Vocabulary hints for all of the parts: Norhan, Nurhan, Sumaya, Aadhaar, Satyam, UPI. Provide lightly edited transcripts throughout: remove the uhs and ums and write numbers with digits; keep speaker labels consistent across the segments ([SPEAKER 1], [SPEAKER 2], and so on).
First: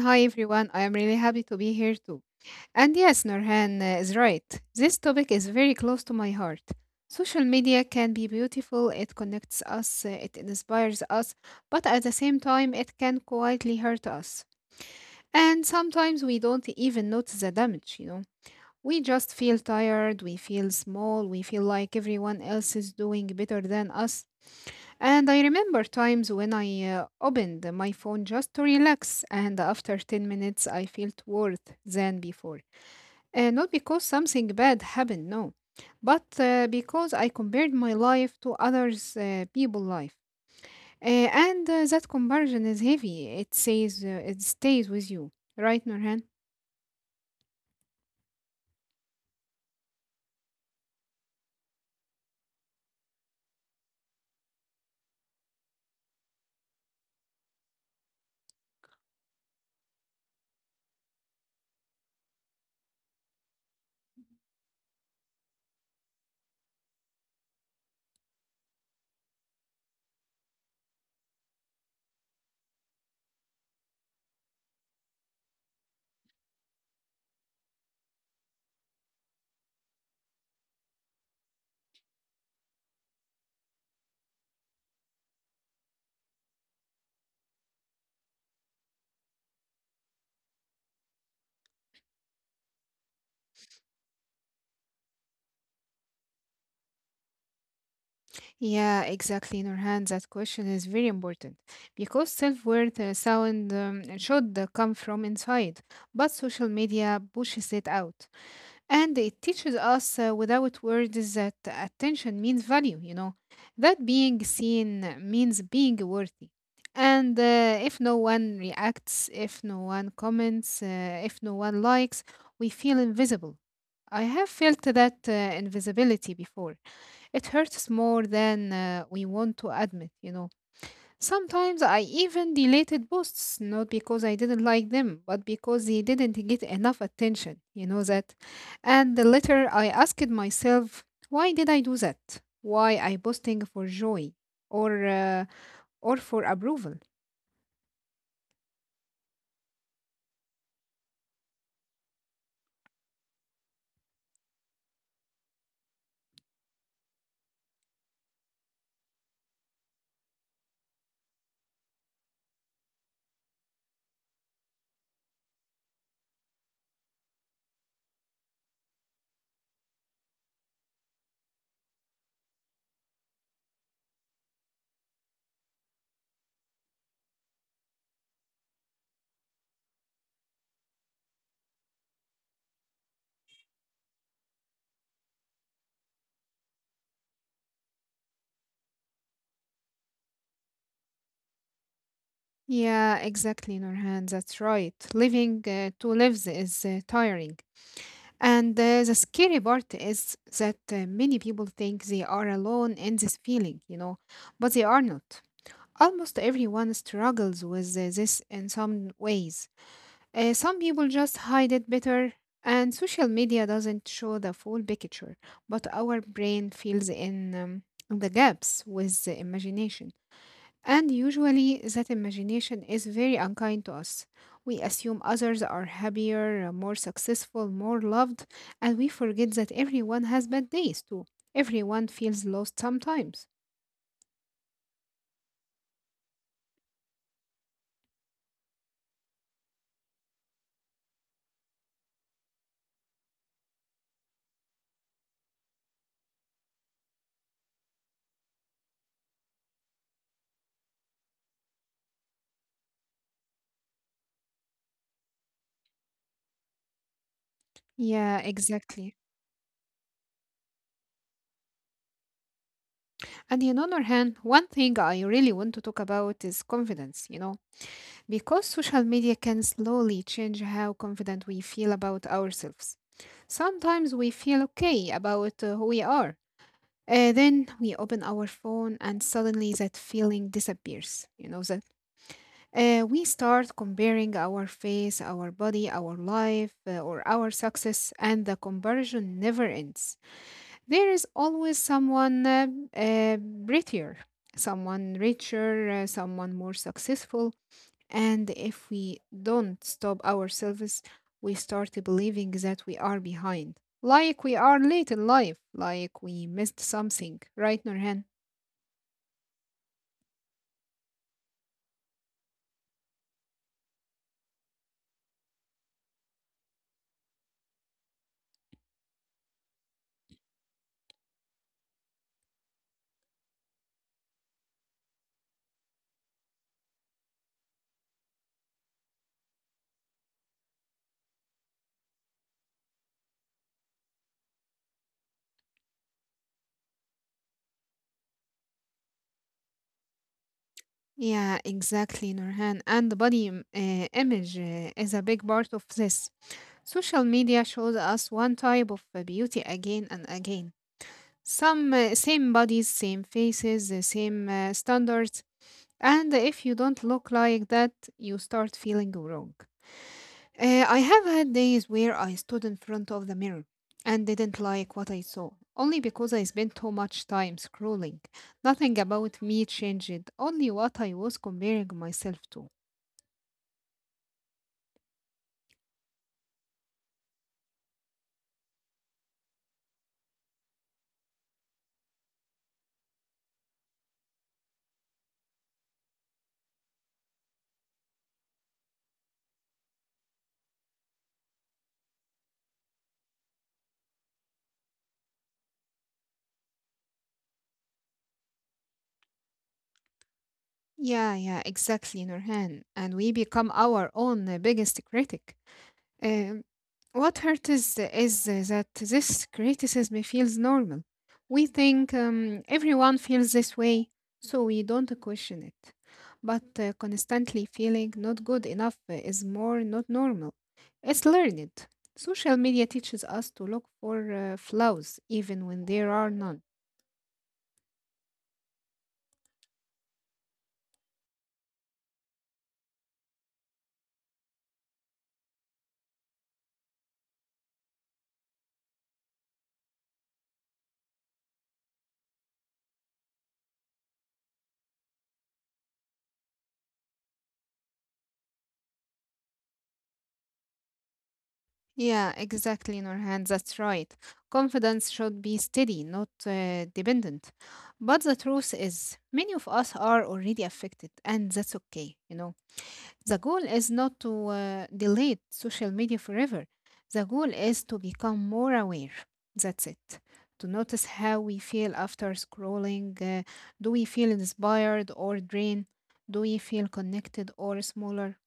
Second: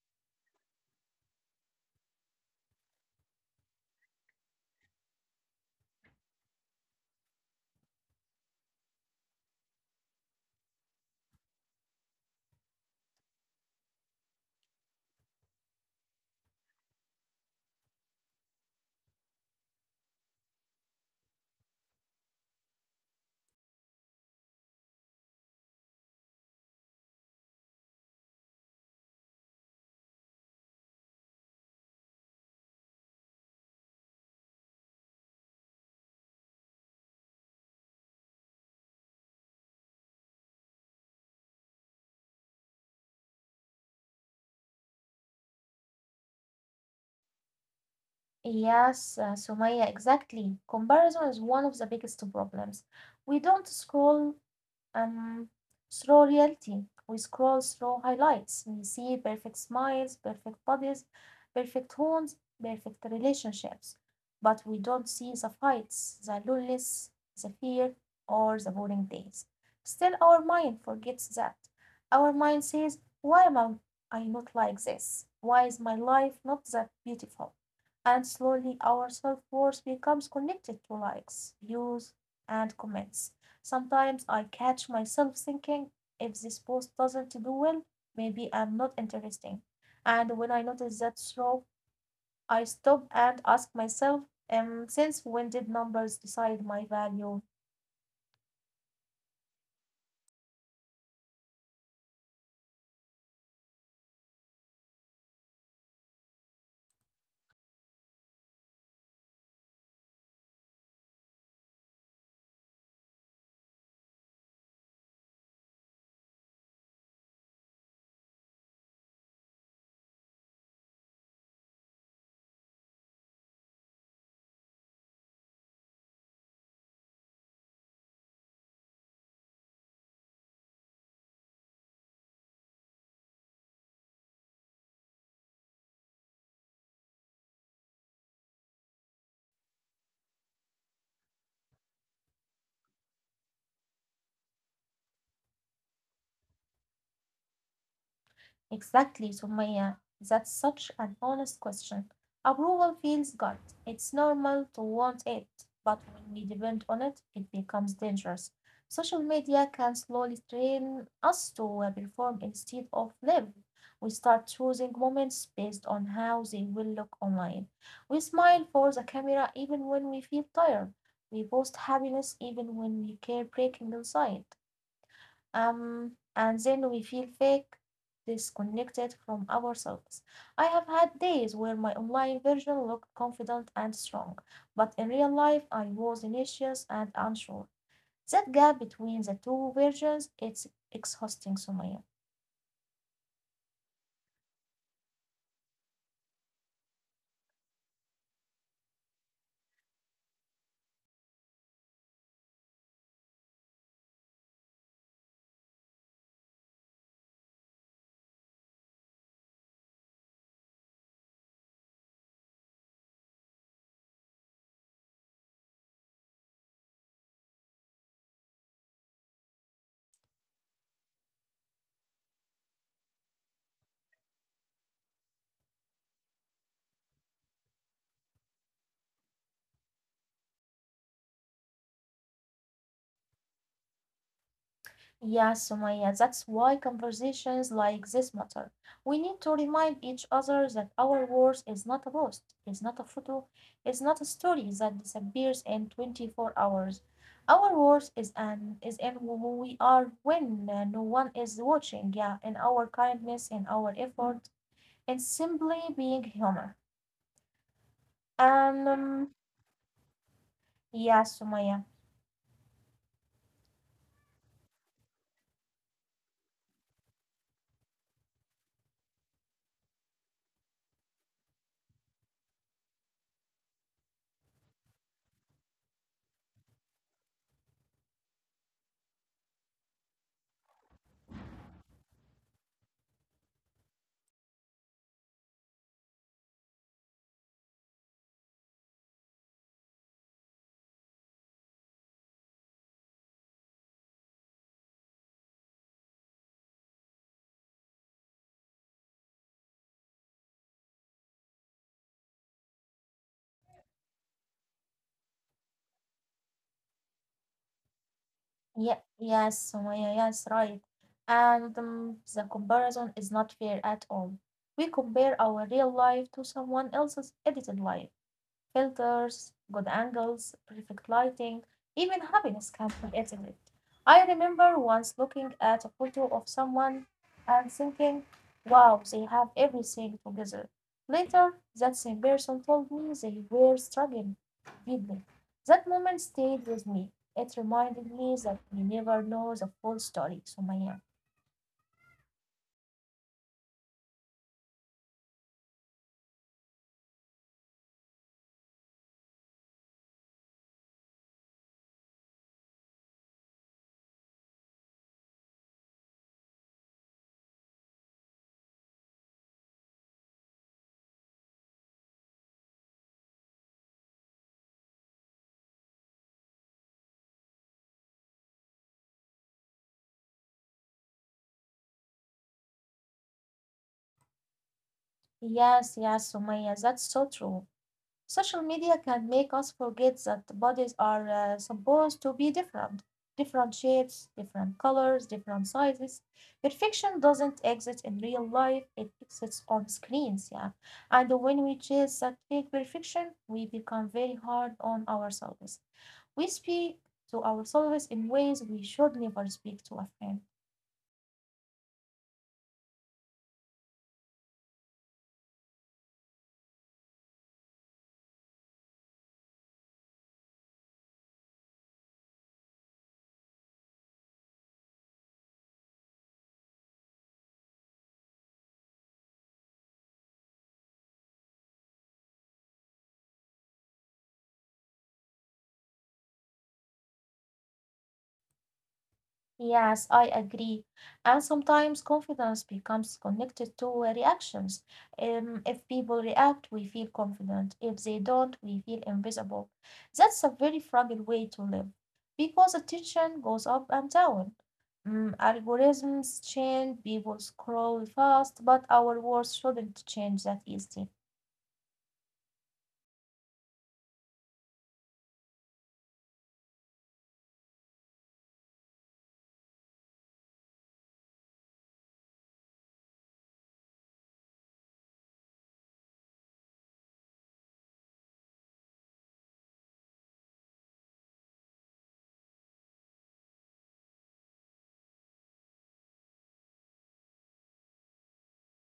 [SPEAKER 1] Hi, everyone. I am really happy to be here too. And yes, Norhan is right. This topic is very close to my heart. Social media can be beautiful, it connects us, it inspires us, but at the same time, it can quietly hurt us. And sometimes we don't even notice the damage, you know. We just feel tired, we feel small, we feel like everyone else is doing better than us. And I remember times when I opened my phone just to relax, and after 10 minutes, I felt worse than before. Not because something bad happened, no, but because I compared my life to others' people's life. And That comparison is heavy. It says it stays with you, right, Nurhan?
[SPEAKER 2] Yes, Sumaya, exactly. Comparison is one of the biggest problems. We don't scroll um, slow reality. We scroll through highlights. We see perfect smiles, perfect bodies, perfect homes, perfect relationships. But we don't see the fights, the loneliness, the fear, or the boring days. Still, our mind forgets that. Our mind says, why am I not like this? Why is my life not that beautiful? And slowly, our self worth becomes connected to likes, views, and comments. Sometimes I catch myself thinking, if this post doesn't do well, maybe I'm not interesting. And when I notice that throw, I stop and ask myself, since when did numbers decide my value?
[SPEAKER 1] Yeah, exactly, Nurhan. That question is very important because self-worth sound should come from inside, but social media pushes it out, and it teaches us without words that attention means value. You know, that being seen means being worthy, and if no one reacts, if no one comments, if no one likes, we feel invisible. I have felt that invisibility before it hurts more than we want to admit, you know. Sometimes I even deleted posts, not because I didn't like them, but because they didn't get enough attention, you know that. And later I asked myself, why did I do that? Why I posting for joy or uh, or for approval?
[SPEAKER 2] Exactly, Sumaya. That's such an honest question. Approval feels good. It's normal to want it, but when we depend on it, it becomes dangerous. Social media can slowly train us to perform instead of live. We start choosing moments based on how they will look online. We smile for the camera even when we feel tired. We post happiness even when we care breaking inside and then we feel fake, disconnected from ourselves. I have had days where my online version looked confident and strong, but in real life I was anxious and unsure. That gap between the two versions, it's exhausting, Sumaya.
[SPEAKER 1] Yeah, exactly, Nurhan. That's right. Living two lives is tiring. And the scary part is that many people think they are alone in this feeling, you know, but they are not. Almost everyone struggles with this in some ways. Some people just hide it better, and social media doesn't show the full picture. But our brain fills in the gaps with the imagination. And usually, that imagination is very unkind to us. We assume others are happier, more successful, more loved, and we forget that everyone has bad days too. Everyone feels lost sometimes.
[SPEAKER 2] Yeah, Sumaya, that's why conversations like this matter. We need to remind each other that our worth is not a post, it's not a photo, it's not a story that disappears in 24 hours. Our worth is an is in who we are when no one is watching. Yeah, in our kindness, in our effort, in simply being human.
[SPEAKER 1] Yeah, exactly.
[SPEAKER 2] Um, yeah, Sumaya.
[SPEAKER 1] And in other hand, one thing I really want to talk about is confidence, you know. Because social media can slowly change how confident we feel about ourselves. Sometimes we feel okay about who we are. Then we open our phone and suddenly that feeling disappears. You know that we start comparing our face, our body, our life, or our success, and the comparison never ends. There is always someone uh, prettier, someone richer, someone more successful, and if we don't stop ourselves, we start believing that we are behind. Like we are late in life, like we missed something, right, Nurhan?
[SPEAKER 2] Yeah, yes, Sumaya, yes, right. And the comparison is not fair at all. We compare our real life to someone else's edited life. Filters, good angles, perfect lighting, even happiness can be edited. I remember once looking at a photo of someone and thinking, wow, they have everything together. Later, that same person told me they were struggling deeply. That moment stayed with me. It reminded me that we never know the full story, Sumaya.
[SPEAKER 1] Yeah, exactly, Nurhan. And the body image is a big part of this. Social media shows us one type of beauty again and again. Some Same bodies, same faces, the same standards. And if you don't look like that, you start feeling wrong. I have had days where I stood in front of the mirror and didn't like what I saw, only because I spent too much time scrolling. Nothing about me changed, only what I was comparing myself to.
[SPEAKER 2] Yes, yes, Sumaya, that's so true. Social media can make us forget that bodies are supposed to be different different shapes, different colors, different sizes. Perfection doesn't exist in real life, it exists on screens, yeah. And when we chase that fake perfection, we become very hard on ourselves. We speak to ourselves in ways we should never speak to a friend.
[SPEAKER 1] Yeah, yeah, exactly, Nurhan. And we become our own biggest critic. Um, What hurt is that this criticism feels normal. We think everyone feels this way, so we don't question it. But constantly feeling not good enough is more not normal. It's learned. Social media teaches us to look for flaws even when there are none.
[SPEAKER 2] Yes, I agree. And sometimes confidence becomes connected to reactions. If people react, we feel confident. If they don't, we feel invisible. That's a very fragile way to live because attention goes up and down. Algorithms change, people scroll fast, but our world shouldn't change that easily.
[SPEAKER 1] Yeah, exactly, Nurhan. That's right. Confidence should be steady, not dependent. But the truth is, many of us are already affected, and that's okay. You know, the goal is not to delete social media forever. The goal is to become more aware. That's it. To notice how we feel after scrolling. Do we feel inspired or drained? Do we feel connected or smaller?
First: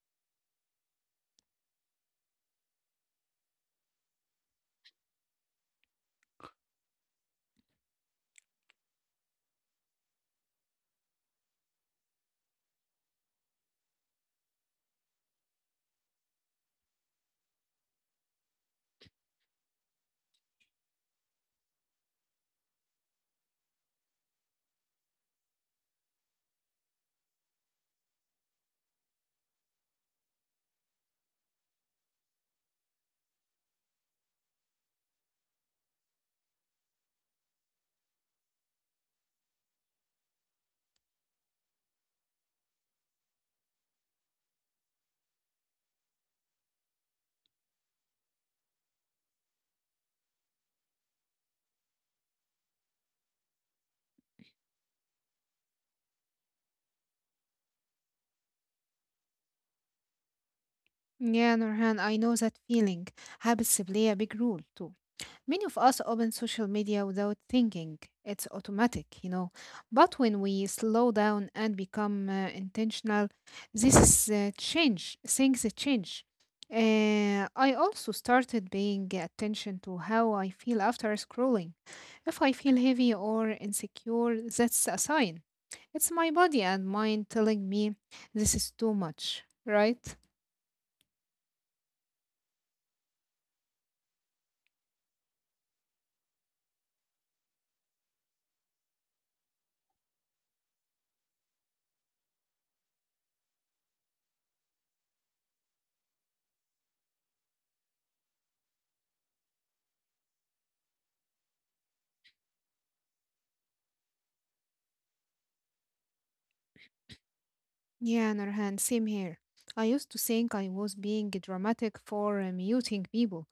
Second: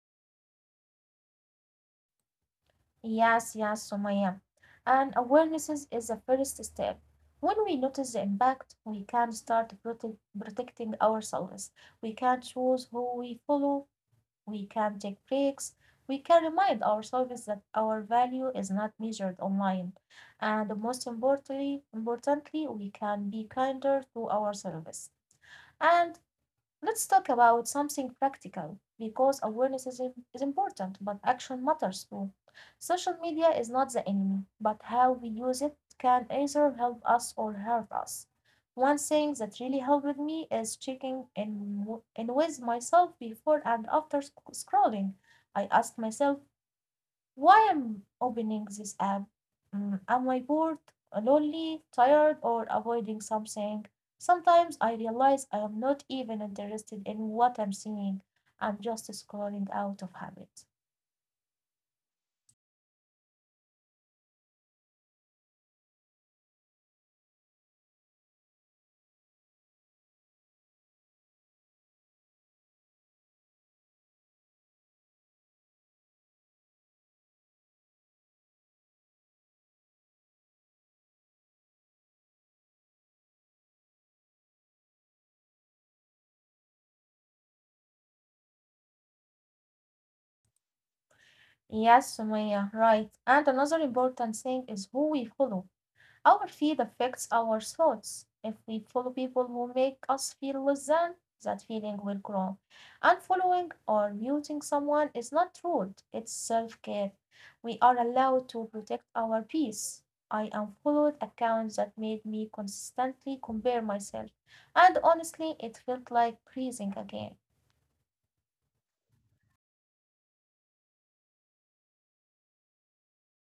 [SPEAKER 2] Yes, yes, Sumaya. And awareness is the first step. When we notice the impact, we can start protecting ourselves. We can choose who we follow. We can take breaks. We can remind ourselves that our value is not measured online. And most importantly, we can be kinder to ourselves. And let's talk about something practical because is important, but action matters too. Social media is not the enemy, but how we use it can either help us or hurt us. One thing that really helped me is checking in with myself before and after scrolling. I ask myself, why am opening this app? Am I bored, lonely, tired, or avoiding something? Sometimes I realize I am not even interested in what I'm seeing. I'm just scrolling out of habit.
[SPEAKER 1] Yeah, Nurhan, I know that feeling. Habits play a big role too. Many of us open social media without thinking. It's automatic, you know. But when we slow down and become intentional, this is change. Things change. I also started paying attention to how I feel after scrolling. If I feel heavy or insecure, that's a sign. It's my body and mind telling me this is too much, right?
[SPEAKER 2] Yes, Sumaya, right. And another important thing is who we follow. Our feed affects our thoughts. If we follow people who make us feel less than, that feeling will grow. Unfollowing or muting someone is not rude, it's self care. We are allowed to protect our peace. I unfollowed accounts that made me constantly compare myself, and honestly, it felt like breathing again.
[SPEAKER 1] Yeah, Nurhan, same here. I used to think I was being dramatic for muting people,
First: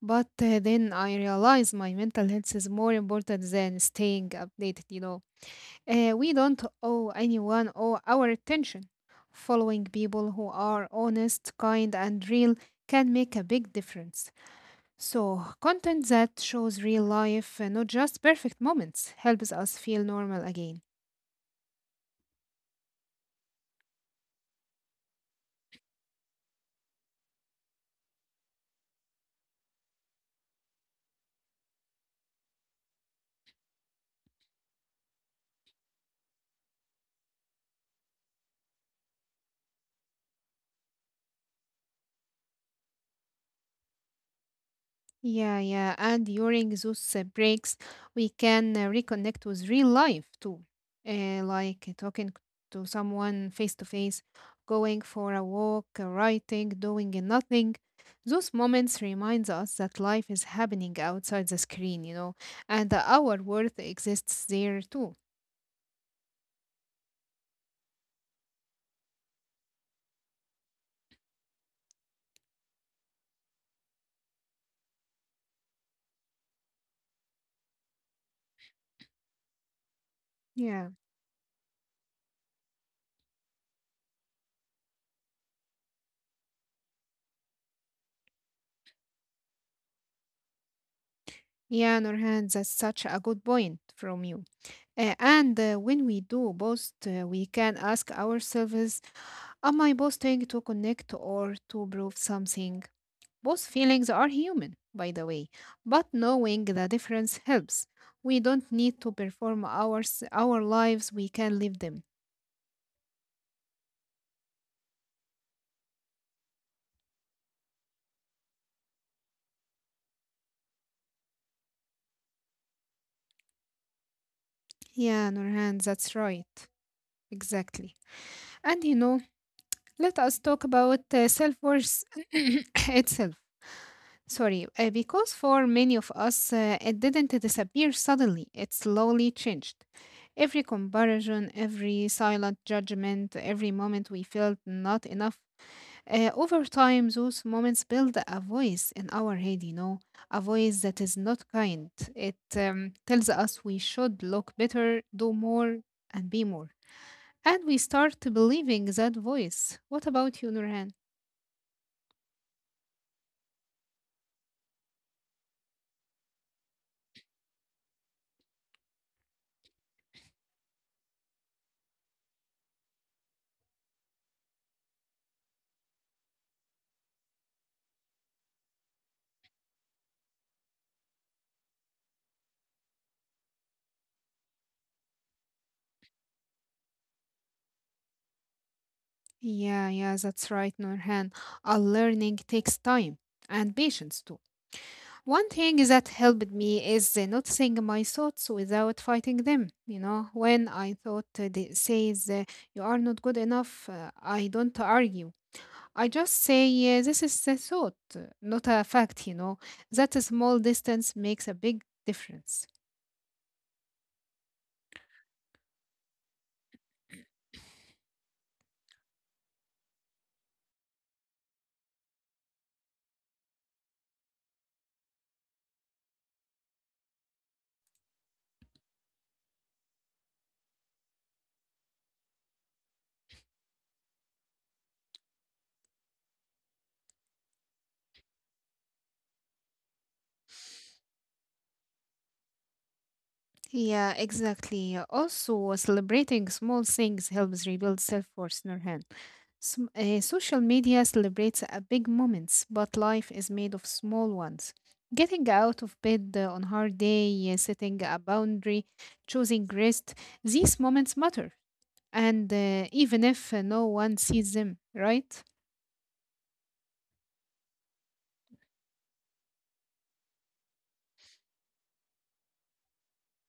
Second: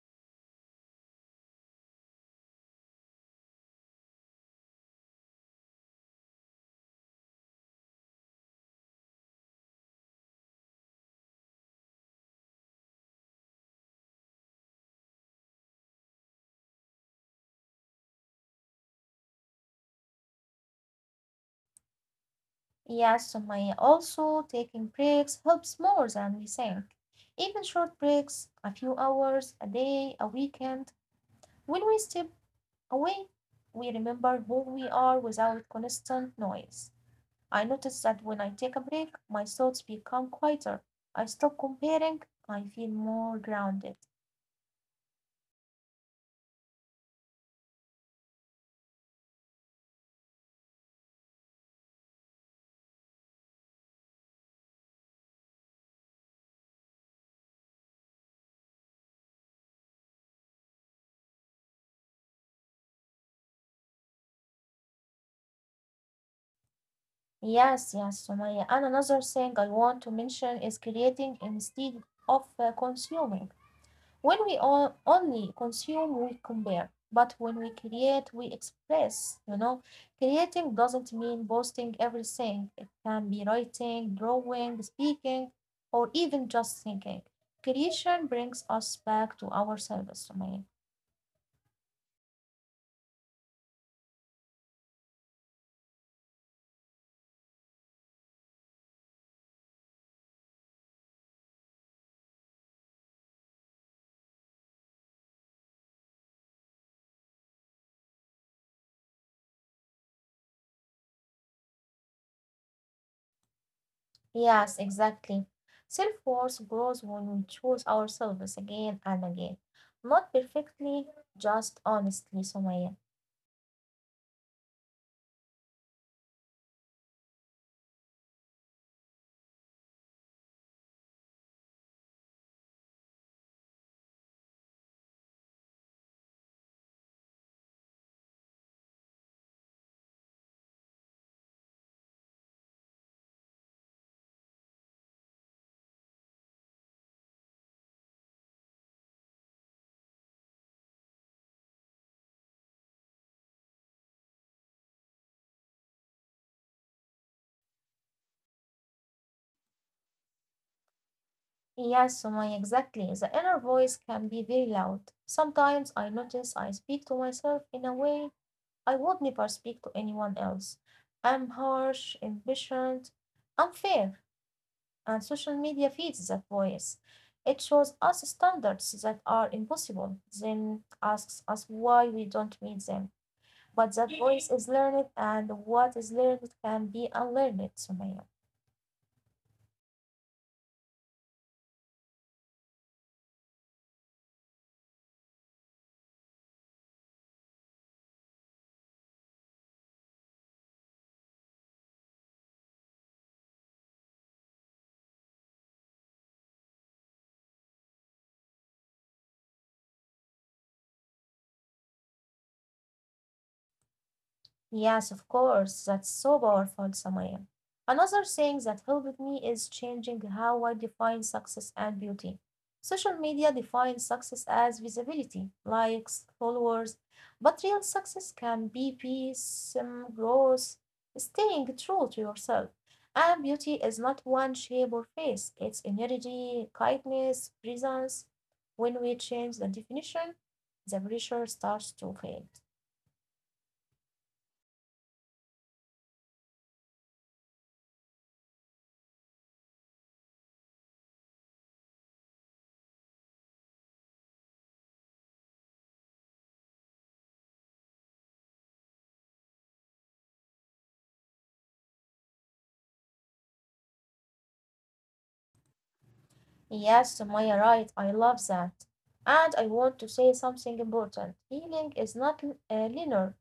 [SPEAKER 1] but then I realized my mental health is more important than staying updated, you know. We don't owe anyone all our attention. Following people who are honest, kind, and real can make a big difference. So, content that shows real life, not just perfect moments, helps us feel normal again.
[SPEAKER 2] Yes, Sumaya, also taking breaks helps more than we think. Even short breaks, a few hours, a day, a weekend, when we step away, we remember who we are without constant noise. I notice that when I take a break, my thoughts become quieter. I stop comparing. I feel more grounded.
[SPEAKER 1] Yeah, yeah. And during those breaks, we can reconnect with real life too. Like talking to someone face to face, going for a walk, writing, doing nothing. Those moments reminds us that life is happening outside the screen, you know, and that our worth exists there too.
[SPEAKER 2] Yes, yes, Sumaya. And another thing I want to mention is creating instead of consuming. When we on only consume, we compare, but when we create, we express, you know. Creating
[SPEAKER 1] Yeah.
[SPEAKER 2] doesn't mean posting everything, it can be writing, drawing, speaking, or even just thinking. Creation brings us back to ourselves, Sumaya.
[SPEAKER 1] Yeah, Nurhan, that's such a good point from you. And when we do both, we can ask ourselves, am I posting to connect or to prove something? Both feelings are human, by the way, but knowing the difference helps. We don't need to perform our lives, we can live them.
[SPEAKER 2] Yes, exactly. Self worth grows when we choose ourselves again and again. Not perfectly, just honestly, Sumaya.
[SPEAKER 1] Yeah, Nurhan, that's right. Exactly. And you know, let us talk about self worth itself. Sorry, because for many of us, it didn't disappear suddenly, it slowly changed. Every comparison, every silent judgment, every moment we felt not enough. Over time, those moments build a voice in our head, you know, a voice that is not kind. It tells us we should look better, do more, and be more. And we start believing that voice. What about you, Nurhan?
[SPEAKER 2] Yes, Sumaya, exactly. The inner voice can be very loud. Sometimes I notice I speak to myself in a way I would never speak to anyone else. I'm harsh, impatient, unfair, and social media feeds that voice. It shows us standards that are impossible, then asks us why we don't meet them. But that voice is learned, and what is learned can be unlearned, Sumaya.
[SPEAKER 1] Yeah, yeah, that's right, Norhan. Our learning takes time and patience too. One thing that helped me is noticing my thoughts without fighting them. You know, when I thought they says you are not good enough, I don't argue. I just say this is a thought, not a fact. You know, that a small distance makes a big difference.
[SPEAKER 2] Yes, of course. That's so powerful, Samaya. Another thing that helped me is changing how I define success and beauty. Social media defines success as visibility, likes, followers, but real success can be peace, growth, staying true to yourself. And beauty is not one shape or face, it's energy, kindness, presence. When we change the definition, the pressure starts to fade.
[SPEAKER 1] Yeah, exactly. Also, celebrating small things helps rebuild self-worth, Nurhan. Social media celebrates big moments, but life is made of small ones. Getting out of bed on hard day, setting a boundary, choosing rest, these moments matter. And even if no one sees them, right?
[SPEAKER 2] Yes, Sumaya, right. I love that. And I want to say something important. Healing is not linear.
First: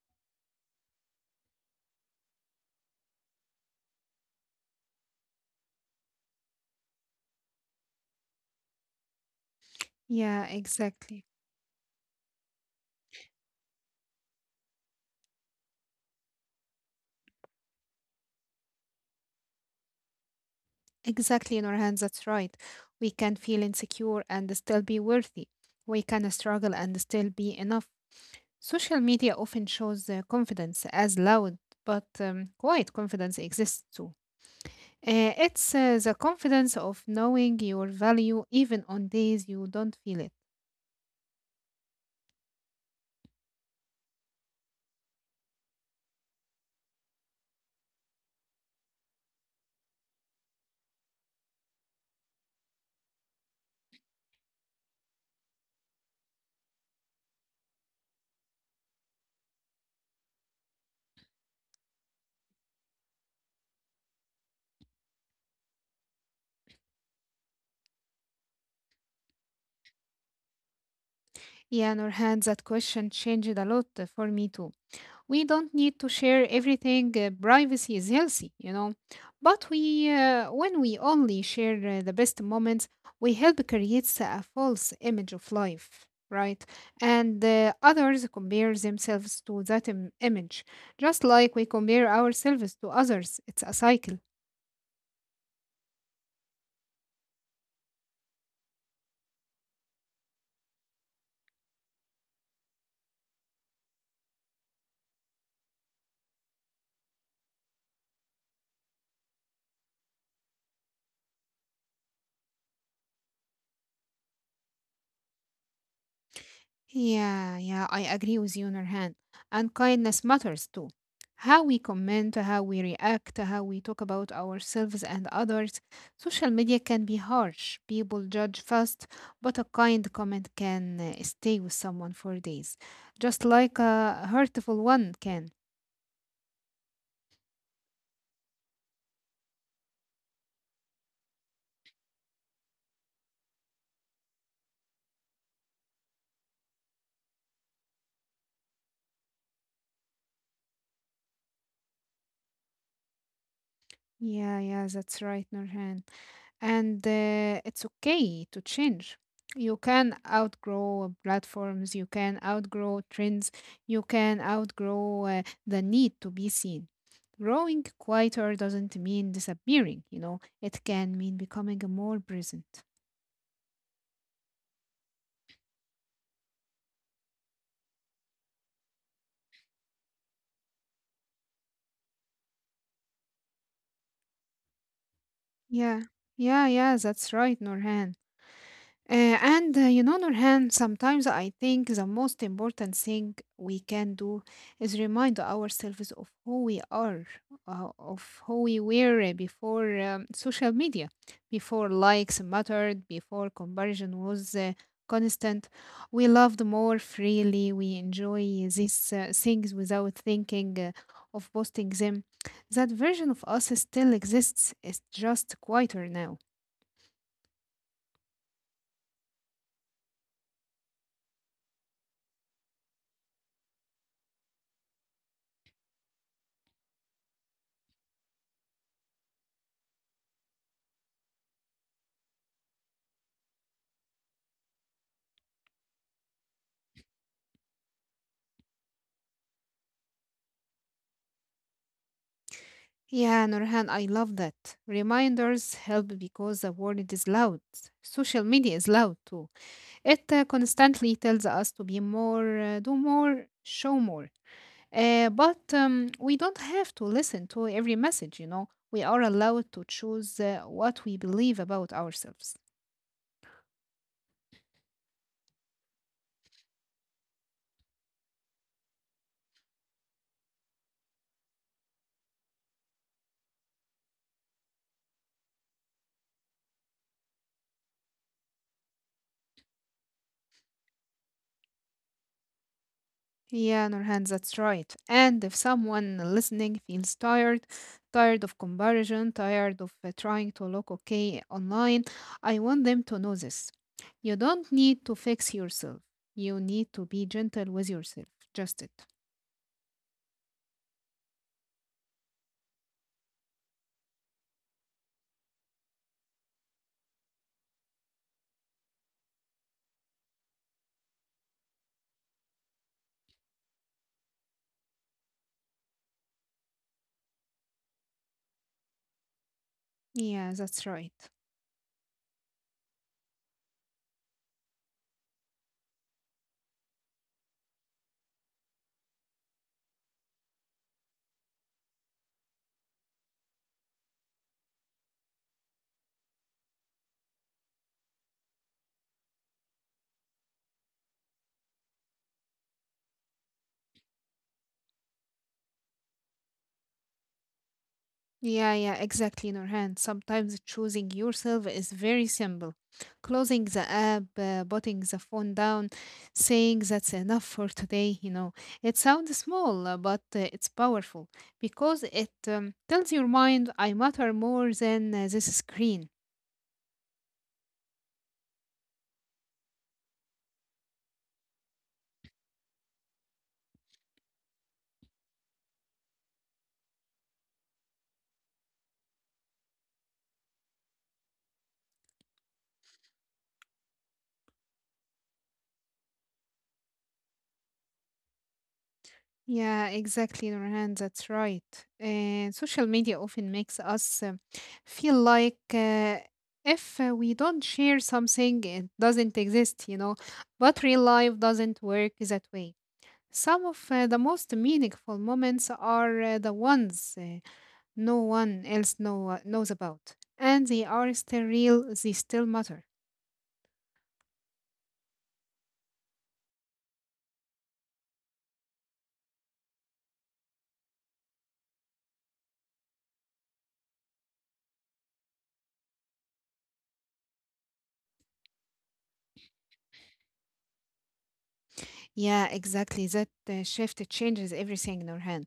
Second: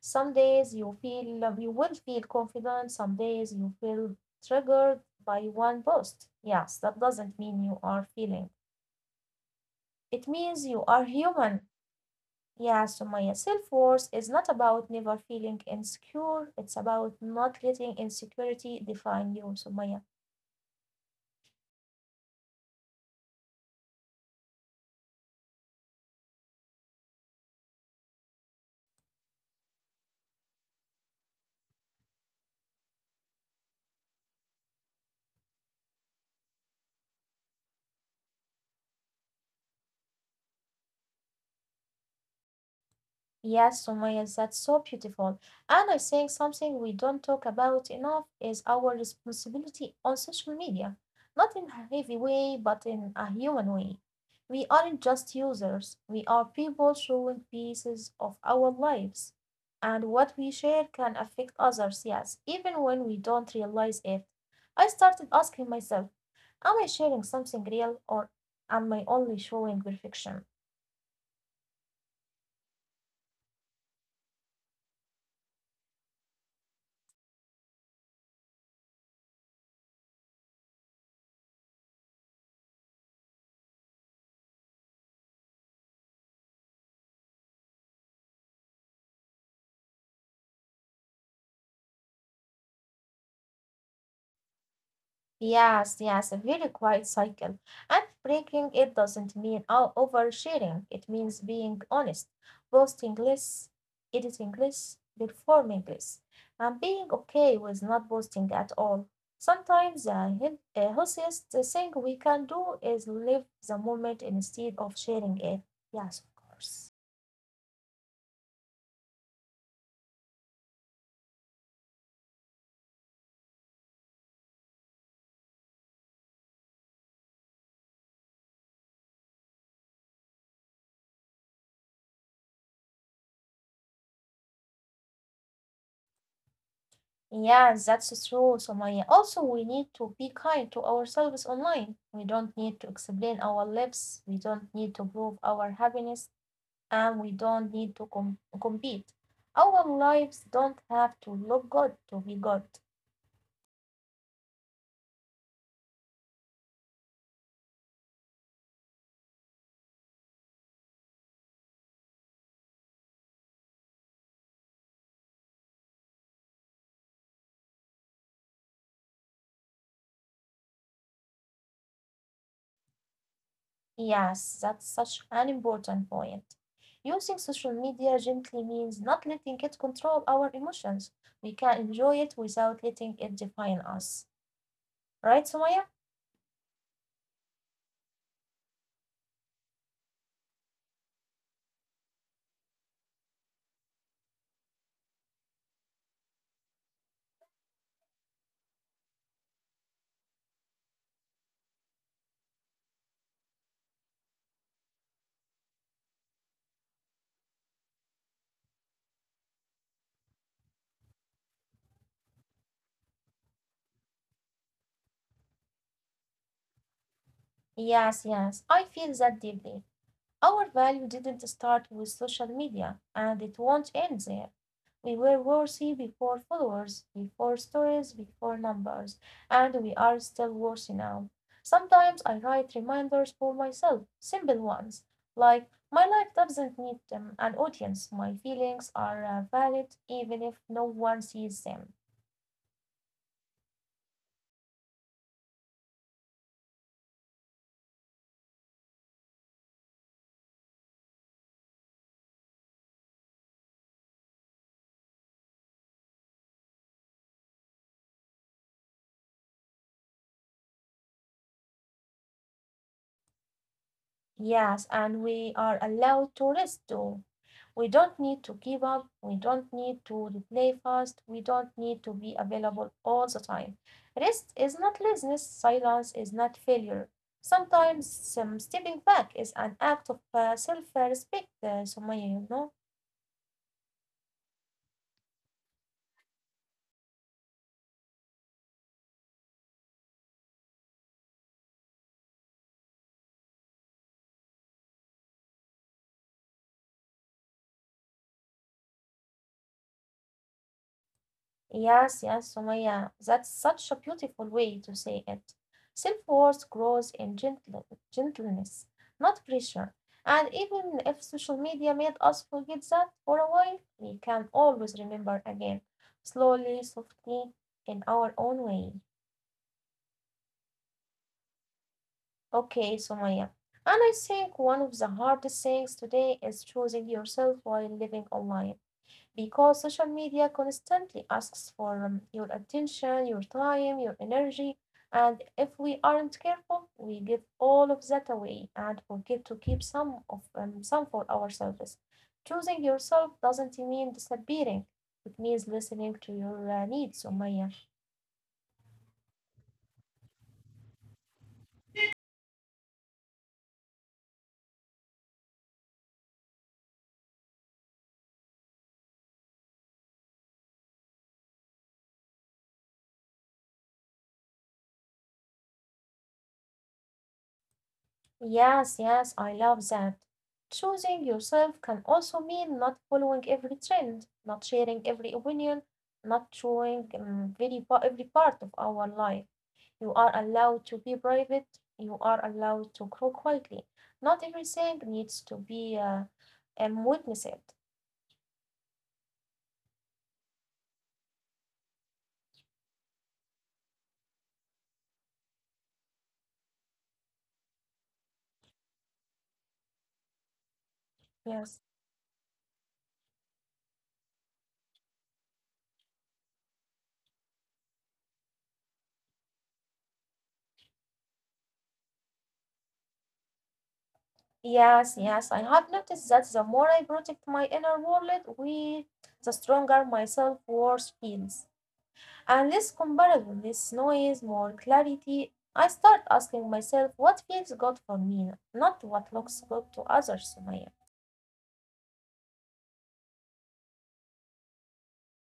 [SPEAKER 2] Some days you feel you will feel confident, some days you feel triggered by one post. Yes, that doesn't mean you are feeling. It
[SPEAKER 1] Yeah,
[SPEAKER 2] means you are
[SPEAKER 1] exactly.
[SPEAKER 2] human. Yes, Sumaya, self-worth is not about never feeling insecure. It's about not letting insecurity define you, Sumaya.
[SPEAKER 1] Exactly in our hands, that's right. We can feel insecure and still be worthy. We can struggle and still be enough. Social media often shows confidence as loud, but quiet confidence exists too. It's the confidence of knowing your value even on days you don't feel it.
[SPEAKER 2] Yes, Sumaya, that's so beautiful. And I think something we don't talk about enough is our responsibility on social media. Not in a heavy way, but in a human way. We aren't just users, we are people showing pieces of our lives. And what we share can affect others, yes, even when we don't realize it. I started asking myself, am I sharing something real or am I only showing perfection?
[SPEAKER 1] Yeah, Nurhan, that question changed a lot for me too. We don't need to share everything. Privacy is healthy, you know. But when we only share the best moments, we help create a false image of life, right? And others compare themselves to that image, just like we compare ourselves to others. It's a cycle.
[SPEAKER 2] Yes, yes, a very quiet cycle. And breaking it doesn't mean oversharing. It means being honest, posting less, editing less, performing less, and being okay with not posting at all. Sometimes the healthiest thing we can do is live the moment instead of sharing it. Yes, of course.
[SPEAKER 1] Yeah, yeah, I agree with you, Nurhan. And kindness matters too. How we comment, how we react, how we talk about ourselves and others. Social media can be harsh. People judge fast, but a kind comment can stay with someone for days, just like a hurtful one can.
[SPEAKER 2] Yeah, that's true, Sumaya. Also, we need to be kind to ourselves online. We don't need to explain our lives, we don't need to prove our happiness, and we don't need to compete. Our lives don't have to look good to be good.
[SPEAKER 1] Yeah, yeah, that's right, Nurhan. And it's okay to change. You can outgrow platforms, you can outgrow trends, you can outgrow the need to be seen. Growing quieter doesn't mean disappearing, you know, it can mean becoming more present.
[SPEAKER 2] Yes, that's such an important point. Using social media gently means not letting it control our emotions. We can enjoy it without letting it define us. Right, Sumaya?
[SPEAKER 1] Yeah, yeah, yeah, that's right, Norhan. And You know, Nurhan, sometimes I think the most important thing we can do is remind ourselves of who we are, of who we were before social media, before likes mattered, before comparison was constant. We loved more freely. We enjoy these things without thinking of posting them. That version of us still exists. It's just quieter now.
[SPEAKER 2] Yes, yes. I feel that deeply. Our value didn't start with social media, and it won't end there. We were worthy before followers, before stories, before numbers, and we are still worthy now. Sometimes I write reminders for myself, simple ones, like my life doesn't need an audience, my feelings are valid even if no one sees them.
[SPEAKER 1] Yeah, Nurhan, I love that. Reminders help because the world is loud. Social media is loud too. It constantly tells us to be more, do more, show more. But we don't have to listen to every message, you know. We are allowed to choose what we believe about ourselves.
[SPEAKER 2] Yes, and we are allowed to rest too. We don't need to keep up. We don't need to replay fast. We don't need to be available all the time. Rest is not laziness. Silence is not failure. Sometimes some stepping back is an act of self respect, Sumaya, you know.
[SPEAKER 1] Yeah, Nurhan, that's right. And if someone listening feels tired, tired of comparison, tired of trying to look okay online, I want them to know this. You don't need to fix yourself. You need to be gentle with yourself. Just it.
[SPEAKER 2] Yes, yes, Sumaya, that's such a beautiful way to say it. Self-worth grows in gentleness, not pressure. And even if social media made us forget that for a while, we can always remember again, slowly, softly, in our own way.
[SPEAKER 1] Yeah, that's right.
[SPEAKER 2] Okay, Sumaya. And I think one of the hardest things today is choosing yourself while living online, because social media constantly asks for your attention, your time, your energy. And if we aren't careful, we give all of that away and forget to keep some for ourselves. Choosing yourself doesn't mean disappearing. It means listening to your needs, Umayya.
[SPEAKER 1] Yeah, yeah, exactly, Nurhan. Sometimes choosing yourself is very simple. Closing the app, putting the phone down, saying that's enough for today, you know. It sounds small, but it's powerful because it tells your mind, I matter more than this screen.
[SPEAKER 2] Yes, yes, I love that. Choosing yourself can also mean not following every trend, not sharing every opinion, not showing every part of our life. You are allowed to be private. You are allowed to grow quietly. Not everything needs to be witnessed.
[SPEAKER 1] Yeah, exactly, Nurhan. That's right. And social media often makes us feel like if we don't share something, it doesn't exist, you know. But real life
[SPEAKER 2] Yes,
[SPEAKER 1] doesn't work that way. Some of the most meaningful moments are the ones no one else knows about. And they are still real, they still matter.
[SPEAKER 2] yes, yes. I have noticed that the more I protect my inner world, we, the stronger my self-worth feels, and less comparable, less noise, more clarity. I start asking myself what feels good for me, not what looks good to others, Maya.
[SPEAKER 1] Yeah, exactly. That shift changes everything, Nurhan.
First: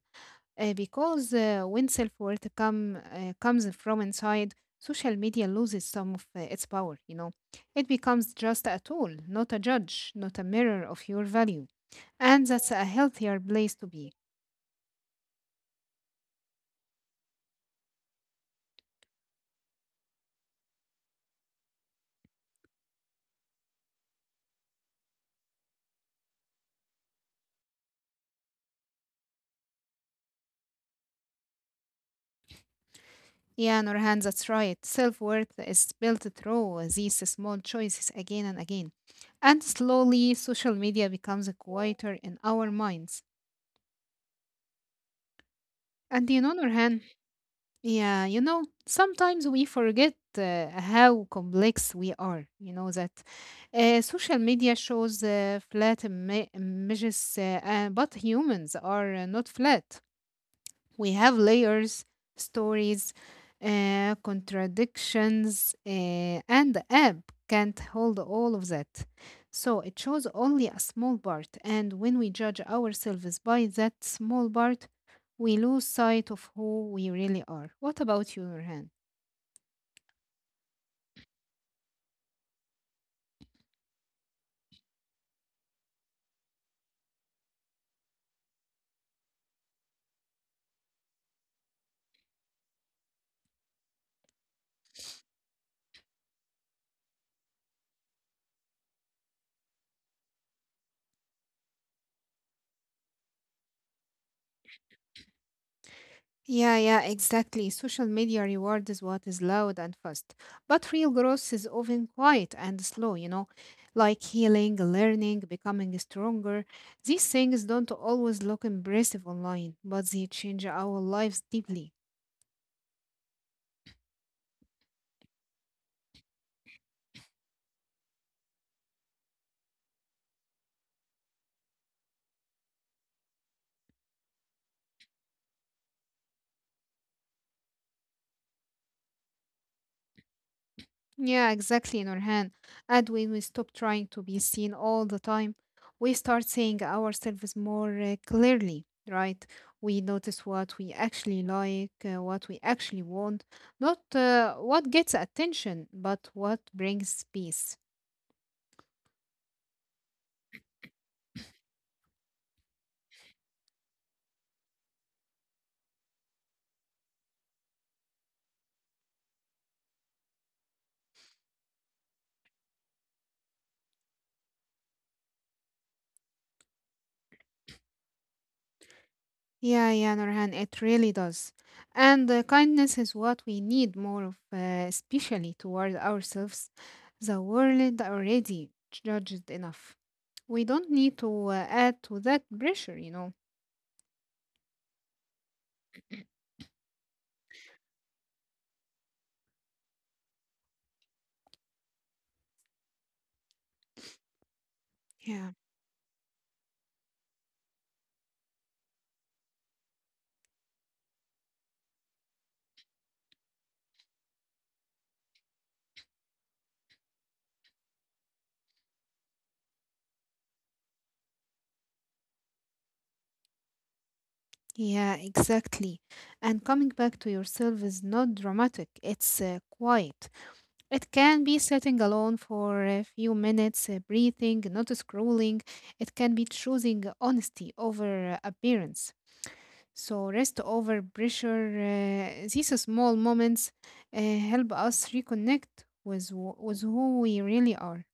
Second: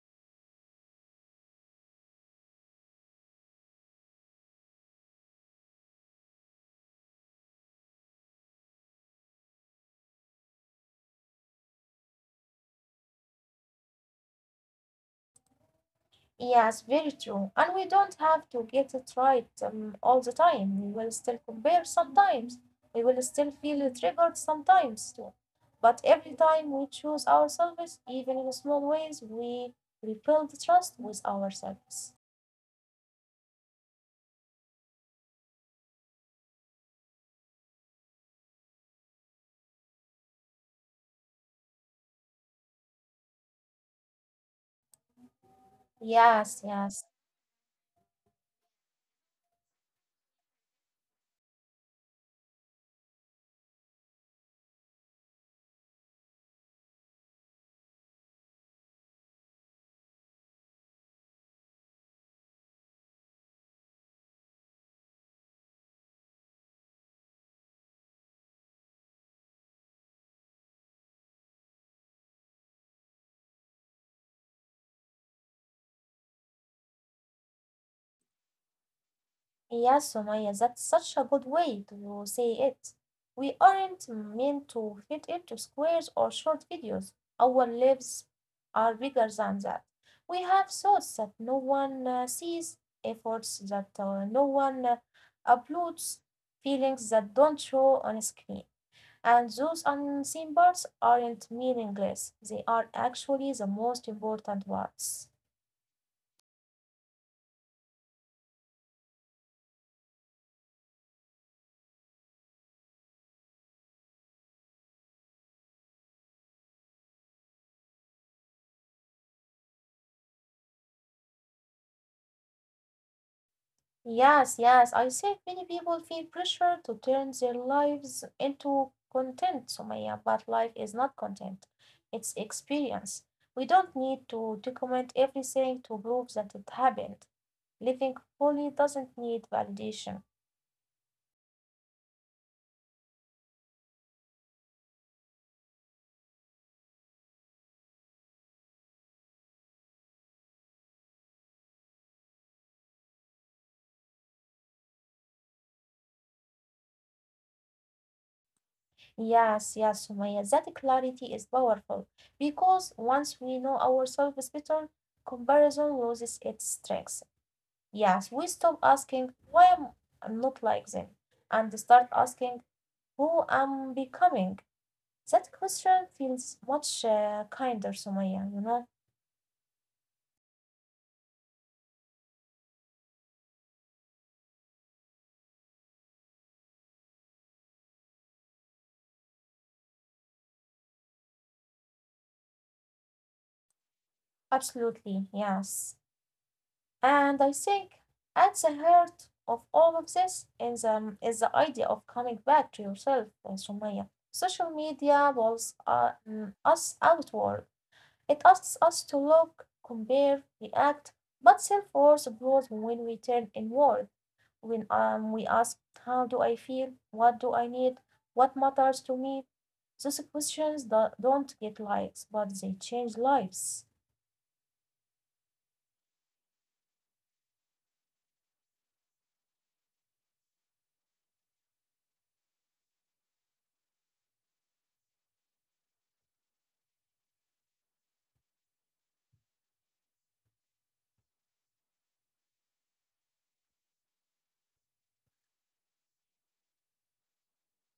[SPEAKER 1] Because when self-worth comes from inside, social media loses some of its power, you know. It becomes just a tool, not a judge, not a mirror of your value, and that's a healthier place to be.
[SPEAKER 2] Yes, very true. And we don't have to get it right all the time. We will still compare sometimes. We will still feel triggered sometimes too. But every time we choose ourselves, even in small ways, we rebuild trust with ourselves.
[SPEAKER 1] Yeah, Nurhan, that's right. Self-worth is built through these small choices again and again, and slowly social media becomes quieter in our minds. And you know,
[SPEAKER 2] Yes,
[SPEAKER 1] Nurhan,
[SPEAKER 2] yes.
[SPEAKER 1] yeah, you know, sometimes we forget how complex we are. You know that social media shows flat images, but humans are not flat. We have layers, stories, contradictions, and the app can't hold all of that. So it shows only a small part, and when we judge ourselves by that small part, we lose sight of who we really are. What about you, hand?
[SPEAKER 2] Yes, Sumaya, that's such a good way to say it. We aren't meant to fit into squares or short videos. Our lives are bigger than that. We have thoughts that no one sees, efforts that no one uploads, feelings that don't show on screen. And those unseen parts aren't meaningless, they are actually the most important parts.
[SPEAKER 1] Yeah, yeah, exactly. Social media rewards what is loud and fast, but real growth is often quiet and slow, you know, like healing, learning, becoming stronger. These things don't always look impressive online, but they change our lives deeply.
[SPEAKER 2] Yes, yes. I think many people feel pressure to turn their lives into content, Sumaya, but life is not content. It's experience. We don't need to document everything to prove that it happened. Living fully doesn't need validation.
[SPEAKER 1] Yeah, exactly, Nurhan. And when we stop trying to be seen all the time, we start seeing ourselves more clearly, right? We notice what we actually like, what we actually want, not what gets attention, but what brings peace.
[SPEAKER 2] Yes, yes, Sumaya. That clarity is powerful because once we know ourselves better, comparison loses its strength. Yes, we stop asking why am I not like them and start asking who am becoming? That question feels much kinder, Sumaya, you know?
[SPEAKER 1] Yeah, yeah, Nurhan, it really does. And kindness is what we need more of, especially toward ourselves. The world already judged enough. We don't need to add to that pressure, you know.
[SPEAKER 2] Absolutely, yes. And I think at the heart of all of this is the idea of coming back to yourself, Sumaya. Social media
[SPEAKER 1] Yeah,
[SPEAKER 2] pulls us outward. It asks us to look, compare, react, but self-worth grows when we turn inward, when we ask, how do I feel? What do I need? What matters to me? Those questions don't get likes, but they change lives.
[SPEAKER 1] yeah, exactly. And coming back to yourself is not dramatic, it's quiet. It can be sitting alone for a few minutes, breathing, not scrolling. It can be choosing honesty over appearance. So, rest over pressure, these small moments help us reconnect with, with who we really are.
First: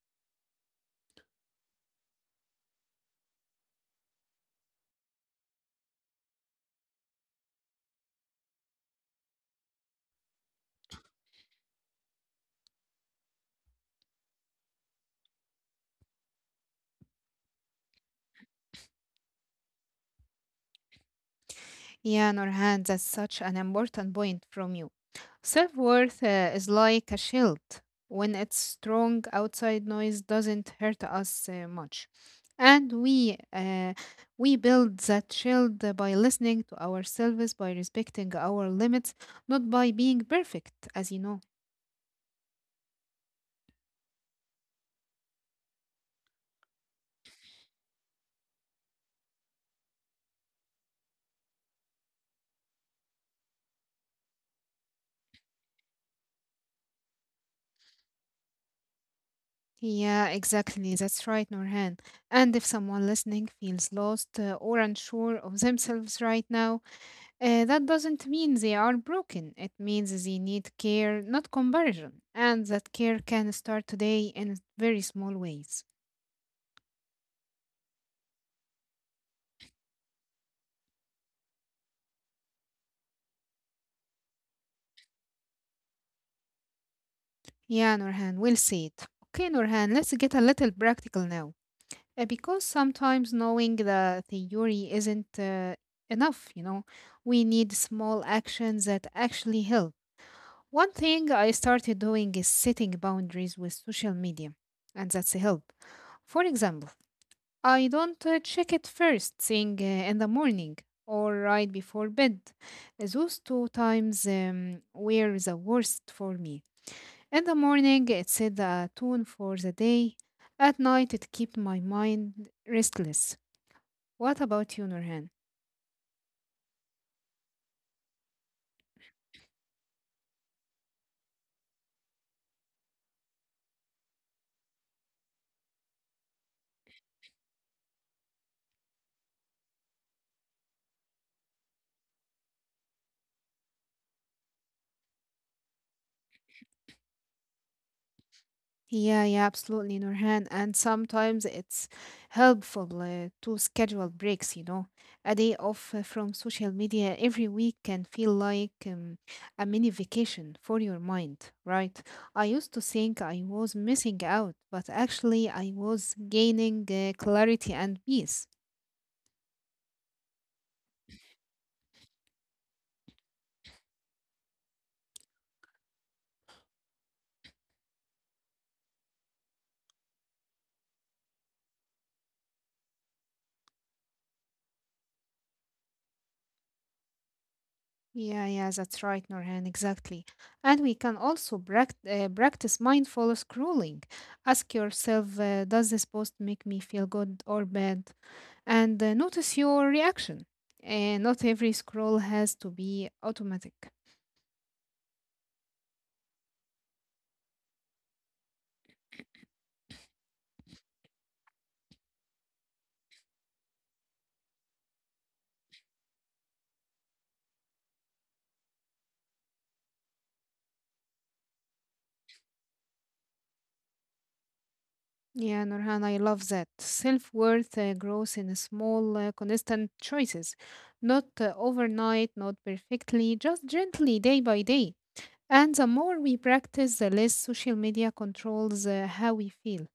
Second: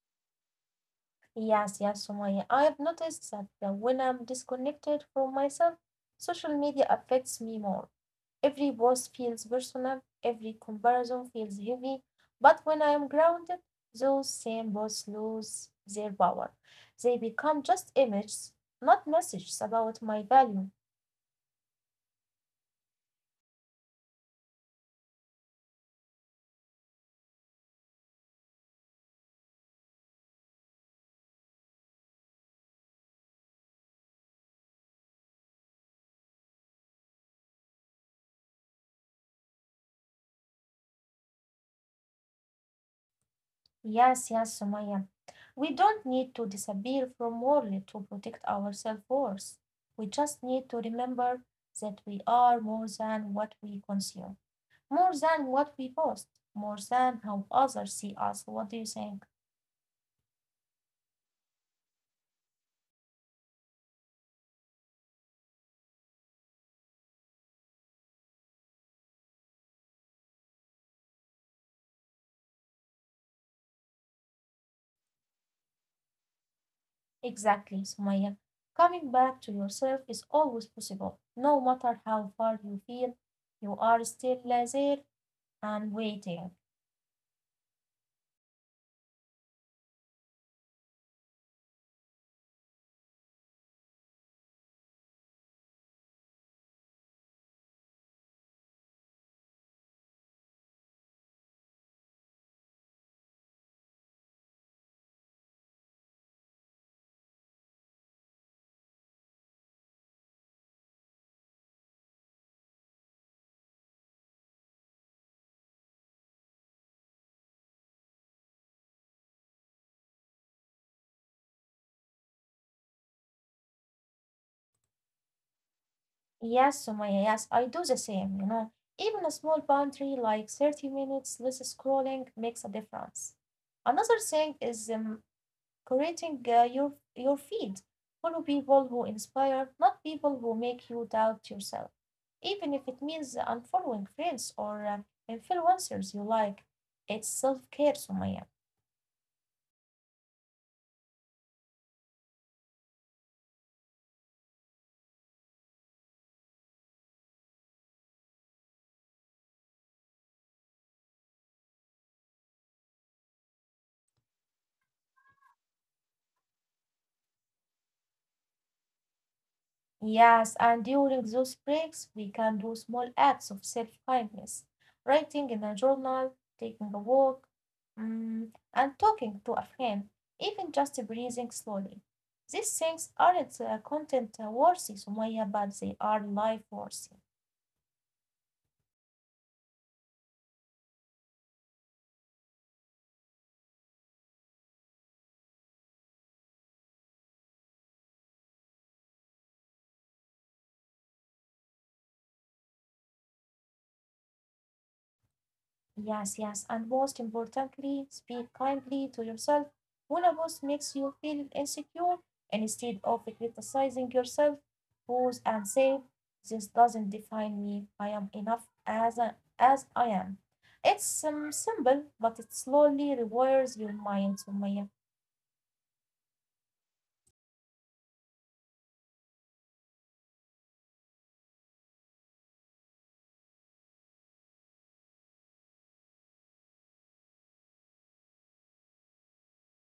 [SPEAKER 2] Yes, yes, Sumaya. I have noticed that when I'm disconnected from myself, social media affects me more. Every post feels personal, every comparison feels heavy. But when I am grounded, those same posts lose their power. They become just images, not messages about my value.
[SPEAKER 1] Yeah, Norhan, that's such an important point from you. Self worth is like a shield. When it's strong, outside noise doesn't hurt us much. And we build that shield by listening to ourselves, by respecting our limits, not by being perfect, as you know.
[SPEAKER 2] Yes, yes, Sumaya. We don't need to disappear from world to protect our self-worth. We just need to remember that we are more than what we consume, more than what we post, more than how others see us. What do you think?
[SPEAKER 1] Yeah, exactly. That's right, Norhan. And if someone listening feels lost or unsure of themselves right now, that doesn't mean they are broken. It means they need care, not comparison. And that care can start today in very small ways.
[SPEAKER 2] Exactly, Sumaya. Coming back to yourself is always possible. No matter how far you feel, you are still there and waiting.
[SPEAKER 1] Yeah, Norhan, we'll see it. Okay, Norhan, let's get a little practical now. Because sometimes knowing the theory isn't enough, you know, we need small actions that actually help. One thing I started doing is setting boundaries with social media, and that's a help. For example, I don't check it first thing in the morning or right before bed. Those two times were the worst for me. In the morning, it set the tone for the day. At night, it kept my mind restless. What about you, Nurhan?
[SPEAKER 2] Yes, Sumaya, yes, I do the same, you know. Even a small boundary like 30 minutes less scrolling makes a difference. Another thing is creating your feed. Follow people who inspire, not people who make you doubt yourself. Even if it means unfollowing friends or influencers you like, it's self-care, Sumaya.
[SPEAKER 1] Yeah, yeah, absolutely, Nurhan. And sometimes it's helpful to schedule breaks, you know. A day off from social media every week can feel like a mini vacation for your mind, right? I used to think I was missing out, but actually, I was gaining clarity and peace.
[SPEAKER 2] Yes, and during those breaks, we can do small acts of self-kindness, writing in a journal, taking a walk, mm, and talking to a friend, even just breathing slowly. These things aren't content worthy, Sumaya, but they are life worthy.
[SPEAKER 1] Yeah, yeah, that's right, Nurhan, exactly. And we can also practice mindful scrolling. Ask yourself, does this post make me feel good or bad, and notice your reaction. And not every scroll has to be automatic.
[SPEAKER 2] Yes, yes. And most importantly, speak kindly to yourself. When a boss makes you feel insecure, instead of criticizing yourself, pause and say, this doesn't define me. I am enough as I am. It's simple, but it slowly rewires your mind, Sumaya.
[SPEAKER 1] Yeah, Nurhan, I love that. Self worth grows in small, consistent choices, not overnight, not perfectly, just gently, day by day. And the more we practice, the less social media controls how we feel.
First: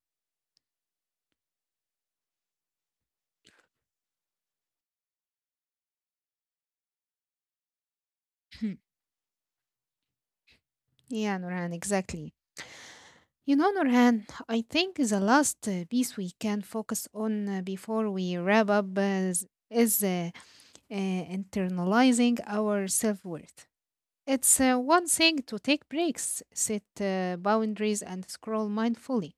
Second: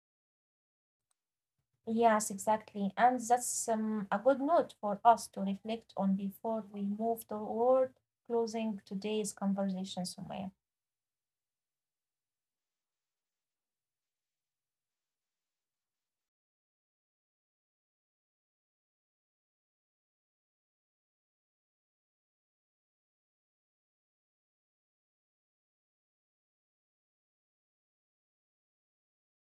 [SPEAKER 2] Yes, exactly. And that's a good note for us to reflect on before we move toward
[SPEAKER 1] Hmm.
[SPEAKER 2] closing today's conversation, Sumaya.
[SPEAKER 1] Yeah, Nurhan, exactly. You know, Nurhan, I think the last piece we can focus on before we wrap up is uh, internalizing our self worth. It's one thing to take breaks, set boundaries, and scroll mindfully.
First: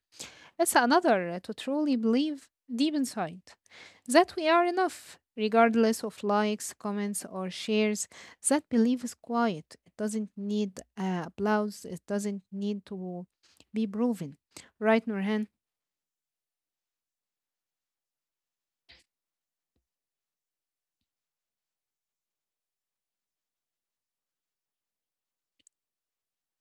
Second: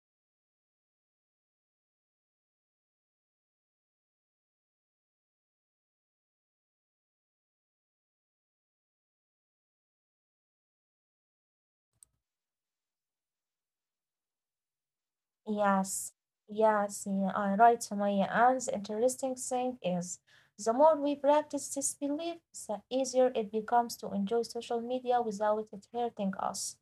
[SPEAKER 1] It's another to truly believe deep inside that we are enough, regardless of likes, comments, or shares. That belief is quiet. It doesn't need applause, it doesn't need to be proven. Right, Nurhan?
[SPEAKER 2] Yes, yes, you are right, Sumaya. And the interesting thing is, the more we practice this belief, the easier it becomes to enjoy social media without it hurting us.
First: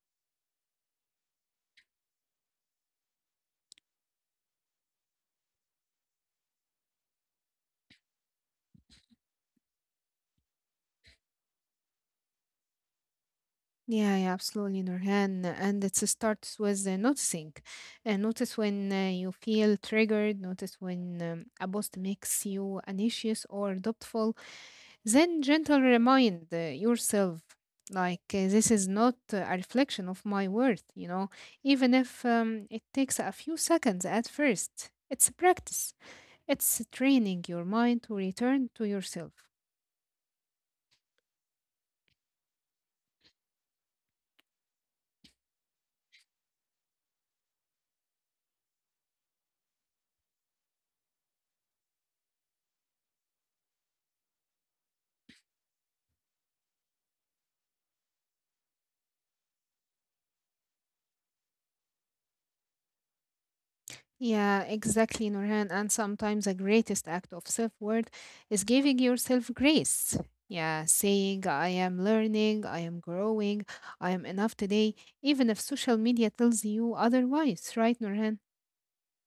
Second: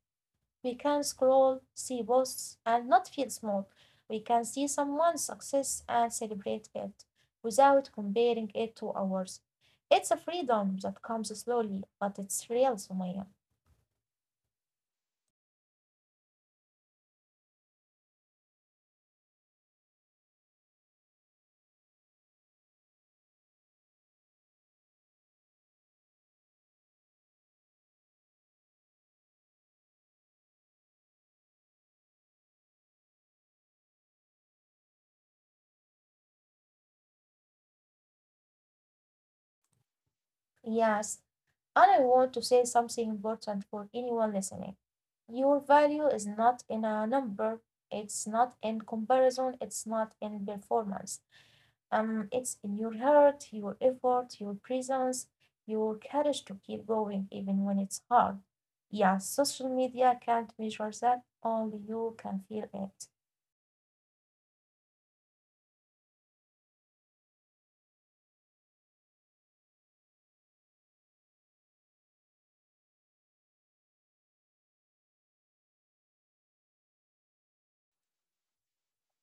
[SPEAKER 2] We can scroll, see posts, and not feel small. We can see someone's success and celebrate it without comparing it to ours. It's a freedom that comes slowly, but it's real, Sumaya.
[SPEAKER 1] Yeah, yeah, absolutely, Nurhan. And it starts with noticing. Notice when you feel triggered, notice when a post makes you anxious or doubtful. Then gentle remind yourself, like, this is not a reflection of my worth, you know, even if it takes a few seconds at first. It's a practice, it's training your mind to return to yourself.
[SPEAKER 2] Yes, and I want to say something important for anyone listening. Your value is not in a number, it's not in comparison, it's not in performance. It's in your heart, your effort, your presence, your courage to keep going even when it's hard. Yes, social media can't measure that, only you can feel it.
[SPEAKER 1] Yeah, exactly, Nurhan. And sometimes the greatest act of self worth is giving yourself grace. Yeah, saying, I am learning, I am growing, I am enough today, even if social media tells you otherwise, right, Nurhan?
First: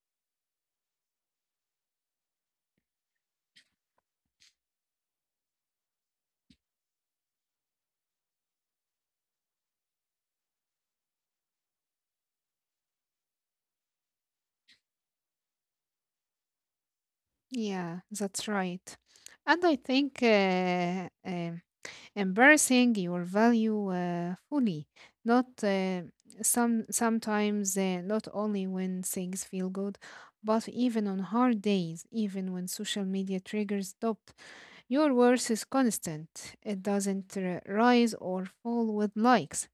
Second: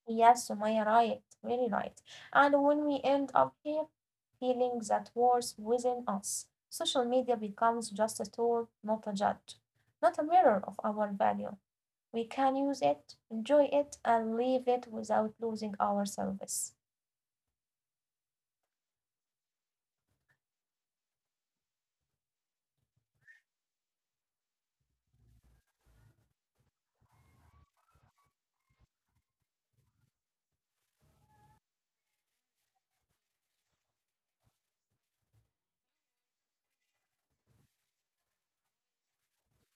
[SPEAKER 2] Yes, Sumaya, right, very right. And when we end up here feeling that war's within us, social media becomes just a tool, not a judge, not a mirror of our value. We can use it, enjoy it, and leave it without losing our service.
[SPEAKER 1] Yeah, that's right. And I think embarrassing your value fully, not some sometimes not only when things feel good, but even on hard days, even when social media triggers stop. Your worth is constant, it doesn't rise or fall with likes,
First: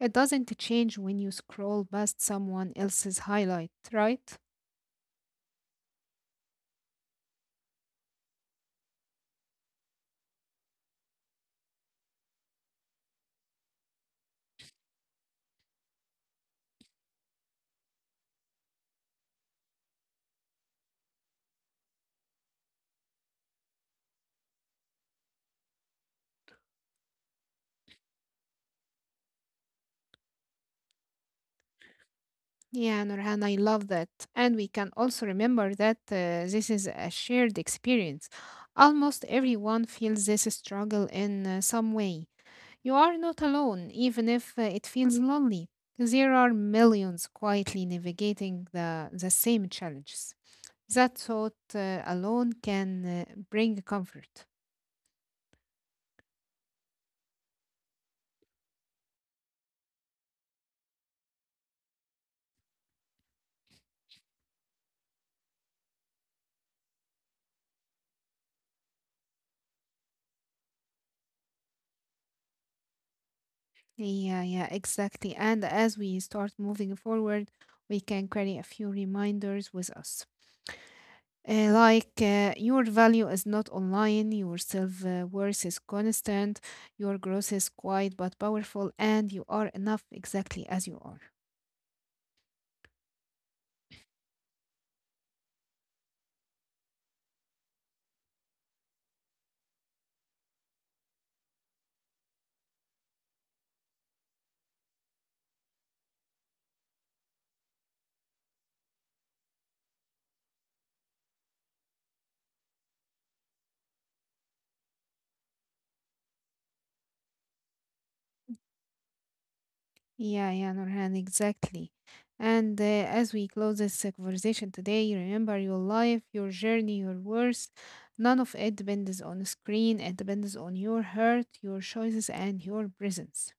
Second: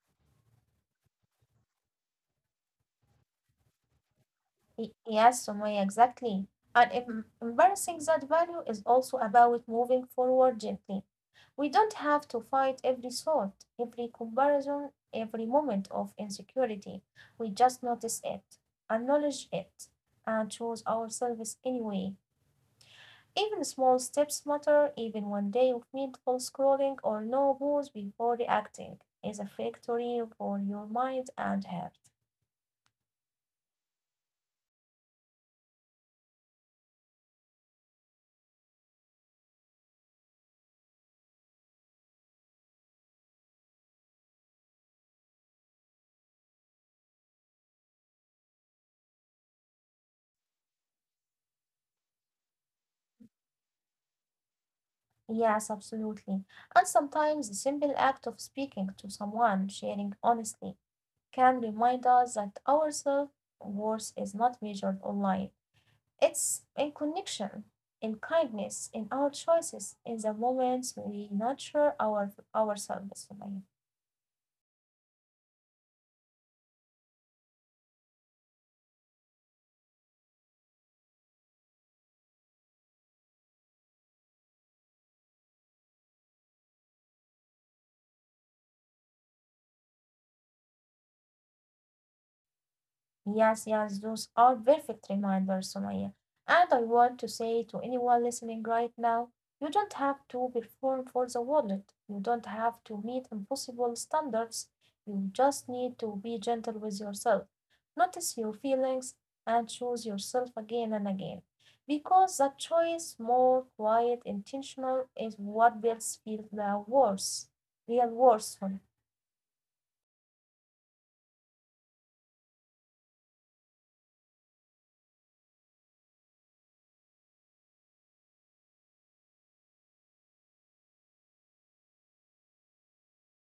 [SPEAKER 1] it doesn't change when you scroll past someone else's highlight, right?
[SPEAKER 2] Yes, Sumaya, exactly. And embracing that value is also about moving forward gently. We don't have to fight every thought, every comparison, every moment of insecurity. We just notice it, acknowledge it, and choose ourselves anyway. Even small steps matter, even one day of mindful scrolling or no pause before reacting is a victory for your mind and heart.
[SPEAKER 1] Yeah, Nurhan, I love that. And we can also remember that this is a shared experience. Almost everyone feels this struggle in some way. You are not alone, even if it feels lonely. There are millions quietly navigating the same challenges. That thought alone can bring comfort.
[SPEAKER 2] Yes, absolutely. And sometimes the simple act of speaking to someone, sharing honestly, can remind us that our self worth is not measured online. It's in connection, in kindness, in our choices, in the moments we nurture ourselves, right?
[SPEAKER 1] Yeah, yeah, exactly. And as we start moving forward, we can carry a few reminders with us. Like your value is not online, your self worth is constant, your growth is quiet but powerful, and you are enough exactly as you are.
[SPEAKER 2] Yes, yes, those are perfect reminders, Sumaya. And I want to say to anyone listening right now, you don't have to perform for the wallet. You don't have to meet impossible standards. You just need to be gentle with yourself. Notice your feelings and choose yourself again and again. Because that choice, more quiet, intentional, is what builds feel the worth, real worth.
[SPEAKER 1] Yeah, yeah, Nurhan, exactly. And as we close this conversation today, remember your life, your journey, your worth. None of it depends on a screen, it depends on your heart, your choices, and your presence.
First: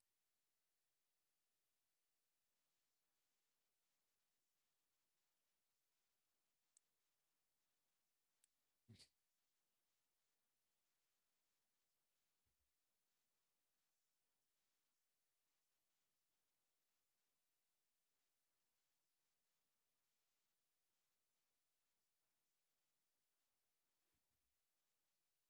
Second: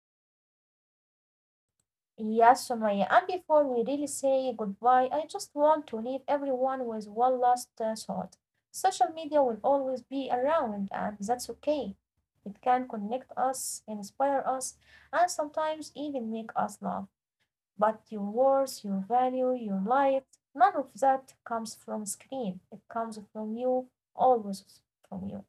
[SPEAKER 2] Yes, Sumaya. And before we really say goodbye, I just want to leave everyone with one last thought. Social media will always be around, and that's okay. It can connect us, inspire us, and sometimes even make us laugh. But your worth, your value, your light, none of that comes from screen. It comes from you, always from you.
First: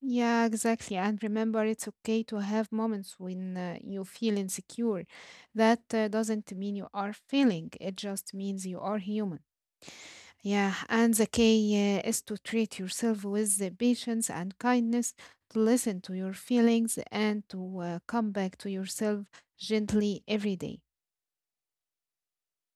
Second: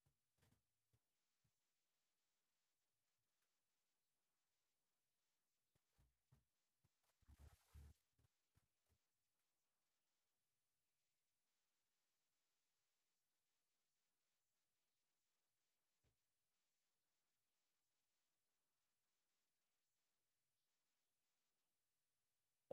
[SPEAKER 1] Yeah, exactly. And remember, it's okay to have moments when you feel insecure. That doesn't mean you are failing, it just means you are human. Yeah, and the key is to treat yourself with the patience and kindness, to listen to your feelings, and to come back to yourself gently every day.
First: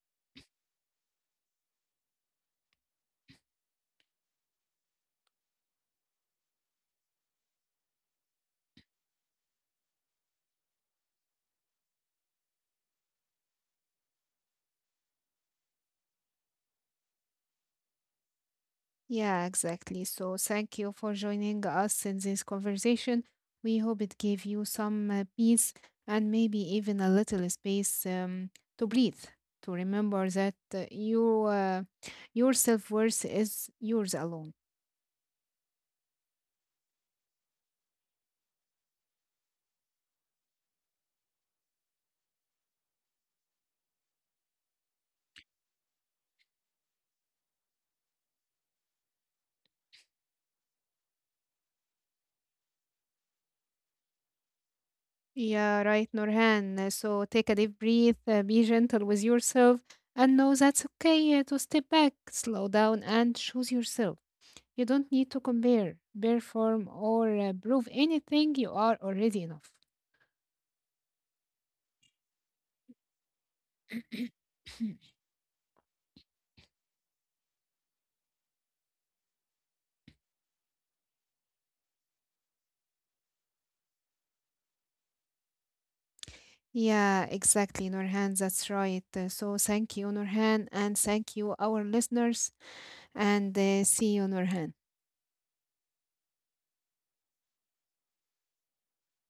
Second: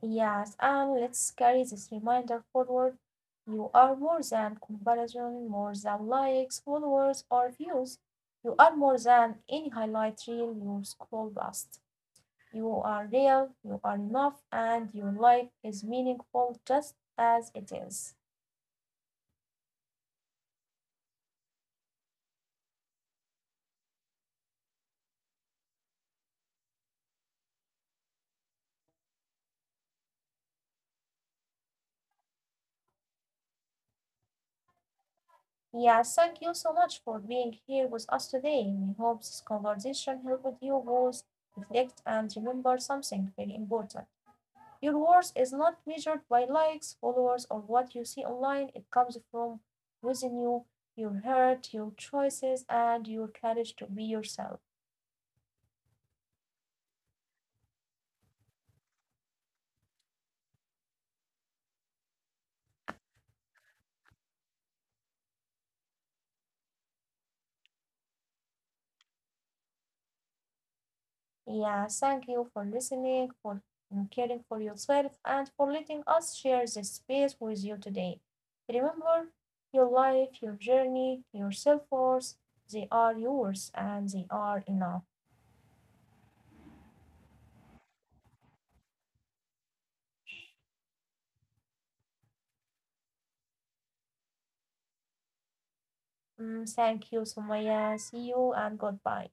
[SPEAKER 2] Yes, and let's carry this reminder forward. You are more than comparison, more than likes, followers, or views. You are more than any highlight reel you scroll past. You are real, you are enough, and your life is meaningful just as it is.
[SPEAKER 1] Yeah, exactly. So thank you for joining us in this conversation. We hope it gave you some peace and maybe even a little space to breathe, to remember that your self-worth is yours alone.
[SPEAKER 2] Yes, thank you so much for being here with us today. We hope this conversation helped you both reflect and remember something very important. Your worth is not measured by likes, followers, or what you see online. It comes from within you, your heart, your choices, and your courage to be yourself.
[SPEAKER 1] Yeah, right, Norhan. So take a deep breath, be gentle with yourself, and know that's okay to step back, slow down, and choose yourself. You don't need to compare, perform, or prove anything. You are already enough.
[SPEAKER 2] Yeah, thank you for listening, for caring for yourself, and for letting us share this space with you today. Remember, your life, your journey, your self worth, they are yours and they are enough.
[SPEAKER 1] Yeah, exactly, Nurhan. That's right. So thank you, Nurhan, and thank you, our listeners, and see you, Nurhan.
[SPEAKER 2] Mm, thank you, Sumaya. See you and goodbye.